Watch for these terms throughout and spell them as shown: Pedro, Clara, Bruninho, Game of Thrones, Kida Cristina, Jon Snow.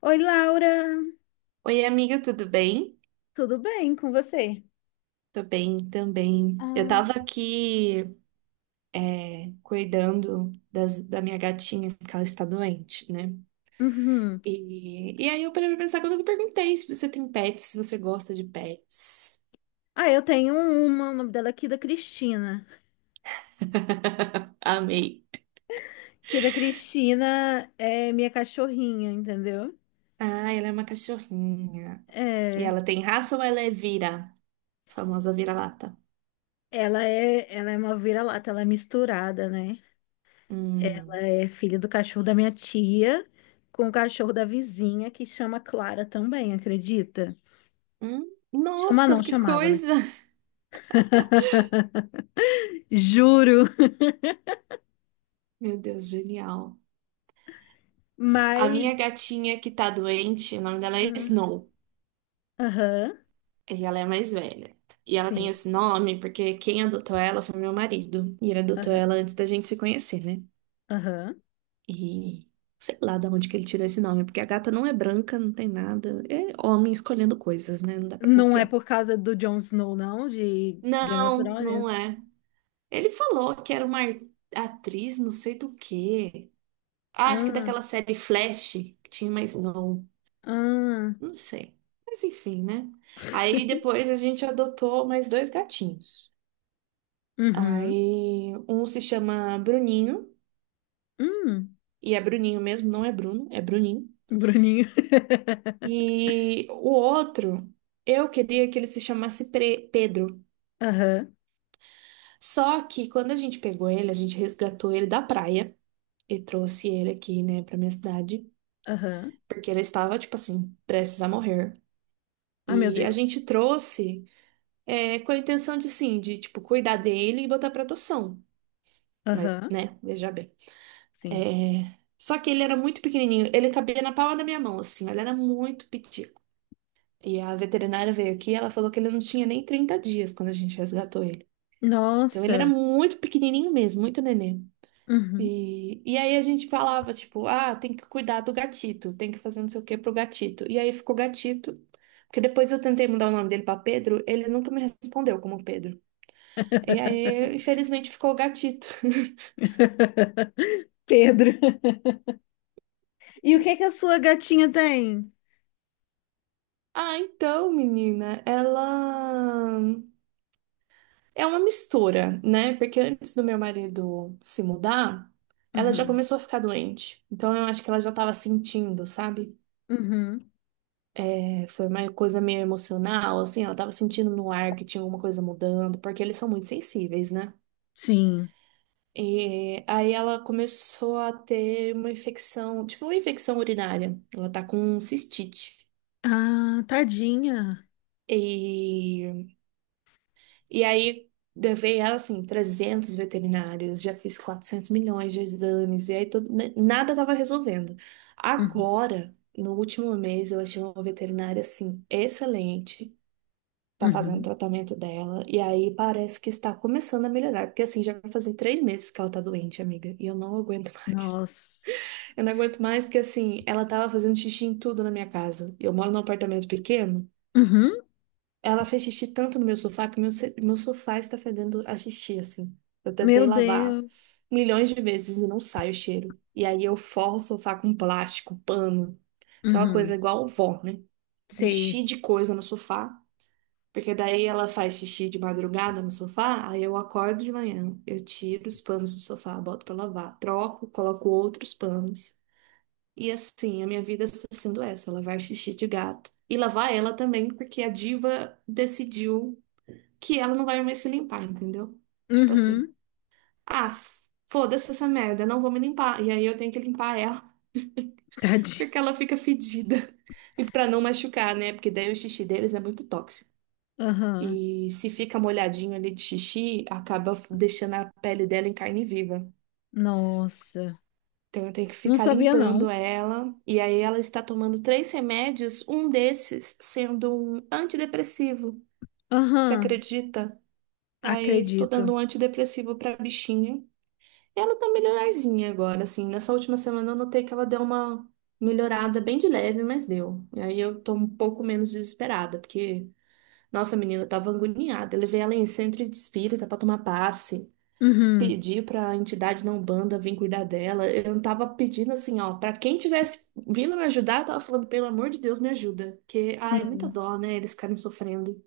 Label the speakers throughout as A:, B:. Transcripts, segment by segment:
A: Oi, Laura,
B: Oi, amiga, tudo bem?
A: tudo bem com você?
B: Tô bem também. Eu
A: Ah,
B: tava aqui cuidando da minha gatinha, porque ela está doente, né?
A: uhum.
B: E aí eu parei pra pensar quando eu perguntei se você tem pets, se você gosta de pets.
A: Ah, eu tenho uma, o nome dela é Kida Cristina.
B: Amei.
A: Kida Cristina é minha cachorrinha, entendeu?
B: Ah, ela é uma cachorrinha. E
A: É,
B: ela tem raça ou ela é vira? Famosa vira-lata.
A: ela é uma vira-lata, ela é misturada, né? Ela
B: Hum.
A: é filha do cachorro da minha tia com o cachorro da vizinha que chama Clara também, acredita?
B: Hum?
A: Chama
B: Nossa,
A: não,
B: que
A: chamava, né?
B: coisa!
A: Juro.
B: Meu Deus, genial. A minha
A: Mas,
B: gatinha que tá doente, o nome dela é
A: ah,
B: Snow.
A: aham,
B: E ela é mais velha. E ela tem
A: sim,
B: esse nome porque quem adotou ela foi meu marido. E ele adotou
A: aham,
B: ela antes da gente se conhecer, né?
A: aham.
B: E sei lá de onde que ele tirou esse nome, porque a gata não é branca, não tem nada. É homem escolhendo coisas, né? Não dá pra
A: Não é
B: confiar.
A: por causa do Jon Snow, não, de Game of
B: Não, não
A: Thrones?
B: é. Ele falou que era uma atriz, não sei do quê. Ah, acho que
A: Ah,
B: daquela série Flash, que tinha mais Snow.
A: ah,
B: Não sei. Mas enfim, né? Aí depois a gente adotou mais dois gatinhos.
A: uhum,
B: Aí um se chama Bruninho,
A: hum,
B: e é Bruninho mesmo, não é Bruno, é Bruninho.
A: Bruninho.
B: E o outro, eu queria que ele se chamasse Pedro.
A: Aham,
B: Só que quando a gente pegou ele, a gente resgatou ele da praia e trouxe ele aqui, né, pra minha cidade,
A: aham.
B: porque ele estava, tipo assim, prestes a morrer.
A: Ah meu
B: E a
A: Deus.
B: gente trouxe é, com a intenção de, sim, de, tipo, cuidar dele e botar pra adoção. Mas,
A: Aham,
B: né, veja bem.
A: sim.
B: É, só que ele era muito pequenininho, ele cabia na palma da minha mão, assim, ele era muito pitico. E a veterinária veio aqui, e ela falou que ele não tinha nem 30 dias quando a gente resgatou ele. Então ele era
A: Nossa.
B: muito pequenininho mesmo, muito nenê.
A: Uhum.
B: E aí a gente falava, tipo, ah, tem que cuidar do gatito, tem que fazer não sei o que pro gatito. E aí ficou gatito, porque depois eu tentei mudar o nome dele pra Pedro, ele nunca me respondeu como Pedro. E aí, infelizmente, ficou gatito.
A: Pedro. E o que que a sua gatinha tem?
B: Ah, então, menina, ela. É uma mistura, né? Porque antes do meu marido se mudar, ela já
A: Uhum,
B: começou a ficar doente. Então eu acho que ela já estava sentindo, sabe?
A: uhum.
B: É, foi uma coisa meio emocional, assim, ela estava sentindo no ar que tinha alguma coisa mudando, porque eles são muito sensíveis, né?
A: Sim.
B: E aí ela começou a ter uma infecção, tipo uma infecção urinária. Ela tá com cistite.
A: Ah, tadinha.
B: E E aí, levei ela, assim, 300 veterinários, já fiz 400 milhões de exames, e aí nada tava resolvendo.
A: Uhum,
B: Agora, no último mês, eu achei uma veterinária, assim, excelente, tá fazendo o
A: uhum.
B: tratamento dela, e aí parece que está começando a melhorar, porque, assim, já vai fazer 3 meses que ela tá doente, amiga, e eu não aguento mais.
A: Nossa.
B: Eu não aguento mais porque, assim, ela tava fazendo xixi em tudo na minha casa. Eu moro num apartamento pequeno,
A: Uhum.
B: ela fez xixi tanto no meu sofá que meu, meu sofá está fedendo a xixi, assim. Eu
A: Meu
B: tentei lavar
A: Deus.
B: milhões de vezes e não sai o cheiro. E aí eu forro o sofá com plástico, pano, aquela coisa
A: Uhum.
B: igual vó, né?
A: Sei.
B: Enchi de coisa no sofá, porque daí ela faz xixi de madrugada no sofá, aí eu acordo de manhã, eu tiro os panos do sofá, boto pra lavar, troco, coloco outros panos. E assim, a minha vida está sendo essa, lavar xixi de gato. E lavar ela também, porque a diva decidiu que ela não vai mais se limpar, entendeu? Tipo assim,
A: Uhum.
B: ah, foda-se essa merda, não vou me limpar. E aí eu tenho que limpar ela,
A: Tadinho.
B: porque ela fica fedida. E pra não machucar, né? Porque daí o xixi deles é muito tóxico.
A: Aham.
B: E se fica molhadinho ali de xixi, acaba deixando a pele dela em carne viva.
A: Nossa.
B: Então eu tenho que
A: Não
B: ficar
A: sabia,
B: limpando
A: não.
B: ela. E aí ela está tomando três remédios, um desses sendo um antidepressivo. Você
A: Aham.
B: acredita? Aí estou dando
A: Acredito.
B: um antidepressivo pra bichinha. Ela tá melhorzinha agora, assim. Nessa última semana eu notei que ela deu uma melhorada bem de leve, mas deu. E aí eu tô um pouco menos desesperada, porque, nossa, menina, eu tava agoniada. Eu levei ela em centro de espírita pra tomar passe.
A: Uhum.
B: Pedi pra entidade não banda vir cuidar dela. Eu não tava pedindo assim, ó, pra quem tivesse vindo me ajudar, eu tava falando, pelo amor de Deus, me ajuda. Que, ai, é muita
A: Sim.
B: dó, né? Eles ficarem sofrendo.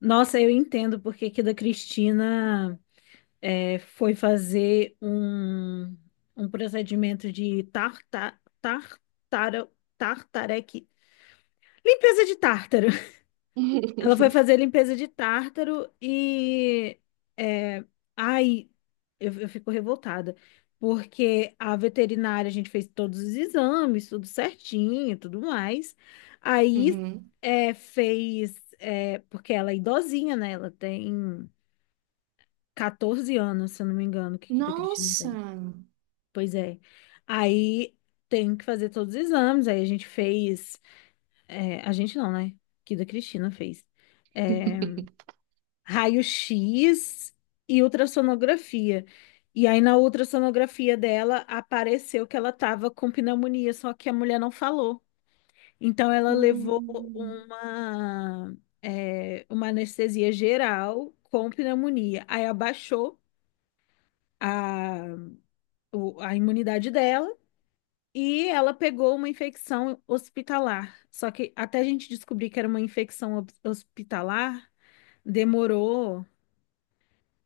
A: Nossa, eu entendo porque que da Cristina foi fazer um, um procedimento de tartareque. Limpeza de tártaro. Ela foi fazer limpeza de tártaro e. É, ai, eu fico revoltada. Porque a veterinária, a gente fez todos os exames, tudo certinho, tudo mais. Aí
B: Uhum.
A: é, fez. É, porque ela é idosinha, né? Ela tem 14 anos, se eu não me engano, que da Cristina tem.
B: Nossa!
A: Pois é. Aí tem que fazer todos os exames. Aí a gente fez. É, a gente não, né? Que da Cristina fez. eh, raio-x e ultrassonografia. E aí na ultrassonografia dela apareceu que ela estava com pneumonia, só que a mulher não falou. Então ela levou
B: Hum.
A: uma, uma anestesia geral com pneumonia. Aí abaixou a, a imunidade dela e ela pegou uma infecção hospitalar. Só que até a gente descobrir que era uma infecção hospitalar, demorou.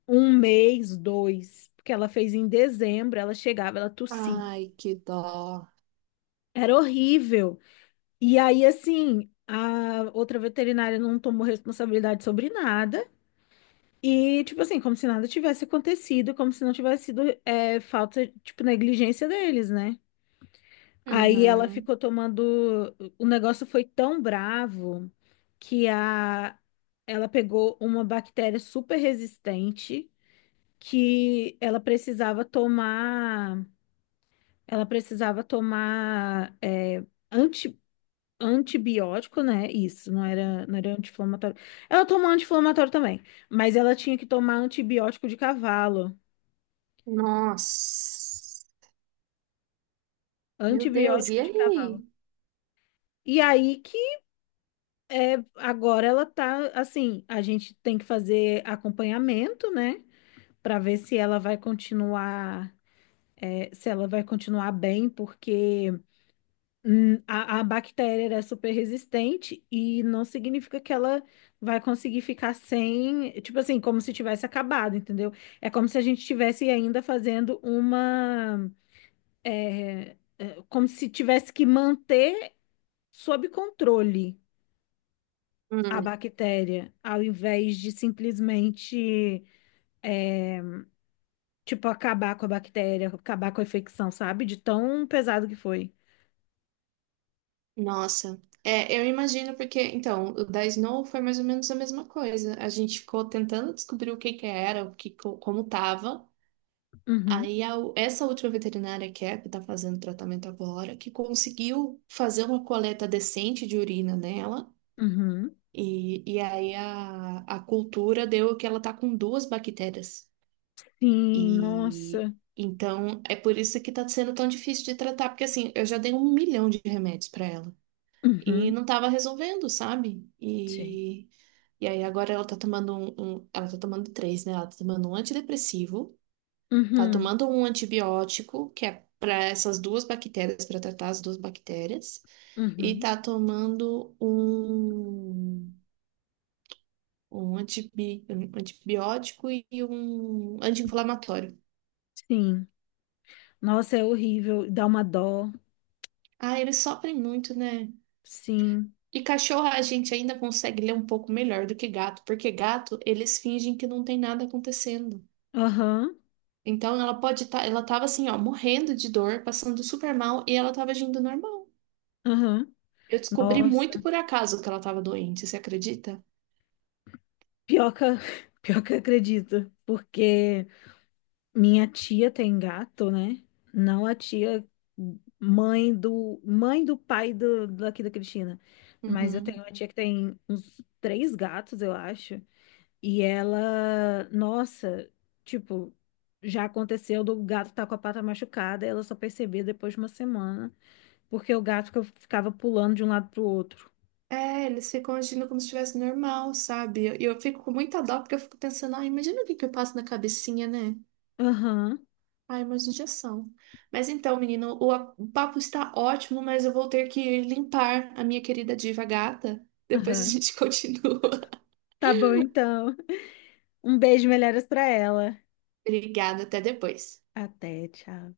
A: Um mês, dois, porque ela fez em dezembro, ela chegava, ela tossia.
B: Ai, que dó.
A: Era horrível. E aí, assim, a outra veterinária não tomou responsabilidade sobre nada. E, tipo assim, como se nada tivesse acontecido, como se não tivesse sido falta, tipo, negligência deles, né? Aí ela
B: Uhum.
A: ficou tomando. O negócio foi tão bravo que a... ela pegou uma bactéria super resistente que ela precisava tomar. Ela precisava tomar anti, antibiótico, né? Isso, não era anti-inflamatório. Ela tomou anti-inflamatório também, mas ela tinha que tomar antibiótico de cavalo.
B: Nossa. Meu Deus, e
A: Antibiótico de cavalo.
B: aí?
A: E aí que agora ela tá assim, a gente tem que fazer acompanhamento, né? Pra ver se ela vai continuar, se ela vai continuar bem, porque hum, a bactéria ela é super resistente e não significa que ela vai conseguir ficar sem, tipo assim, como se tivesse acabado, entendeu? É como se a gente estivesse ainda fazendo uma, é, como se tivesse que manter sob controle a
B: Hum,
A: bactéria, ao invés de simplesmente, tipo, acabar com a bactéria, acabar com a infecção, sabe? De tão pesado que foi.
B: Nossa. É, eu imagino porque, então, o da Snow foi mais ou menos a mesma coisa. A gente ficou tentando descobrir o que que era, como tava.
A: Uhum,
B: Aí essa última veterinária que é, que tá fazendo tratamento agora, que conseguiu fazer uma coleta decente de urina nela.
A: uhum.
B: E aí a cultura deu que ela tá com duas bactérias.
A: Sim,
B: E
A: nossa.
B: então é por isso que tá sendo tão difícil de tratar, porque assim, eu já dei 1 milhão de remédios pra ela e
A: Uhum.
B: não tava resolvendo, sabe?
A: Sim.
B: E aí agora ela tá tomando ela tá tomando três, né? Ela tá tomando um antidepressivo, tá
A: Uhum,
B: tomando um antibiótico, que é pra essas duas bactérias, pra tratar as duas bactérias, e
A: uhum,
B: tá tomando um antibiótico e um anti-inflamatório.
A: sim. Nossa, é horrível, dá uma dó,
B: Ah, eles sofrem muito, né?
A: sim.
B: E cachorro a gente ainda consegue ler um pouco melhor do que gato, porque gato eles fingem que não tem nada acontecendo.
A: Aham,
B: Então ela pode estar, ela tava assim, ó, morrendo de dor, passando super mal e ela tava agindo normal.
A: aham,
B: Eu descobri
A: nossa.
B: muito por acaso que ela tava doente, você acredita?
A: Pior que, pior que eu acredito, porque minha tia tem gato, né? Não a tia mãe do pai do, daqui da Cristina, mas eu tenho
B: Uhum.
A: uma tia que tem uns três gatos, eu acho. E ela, nossa, tipo, já aconteceu do gato tá com a pata machucada, ela só percebia depois de uma semana, porque o gato ficava pulando de um lado pro outro.
B: É, eles ficam agindo como se estivesse normal, sabe? E eu fico com muita dó porque eu fico pensando, ah, imagina o que que eu passo na cabecinha, né?
A: Aham,
B: Ai, mais injeção. Mas então, menino, o papo está ótimo, mas eu vou ter que limpar a minha querida diva gata. Depois a
A: aham.
B: gente continua.
A: Tá bom então. Um beijo, melhoras pra ela.
B: Obrigada, até depois.
A: Até, tchau.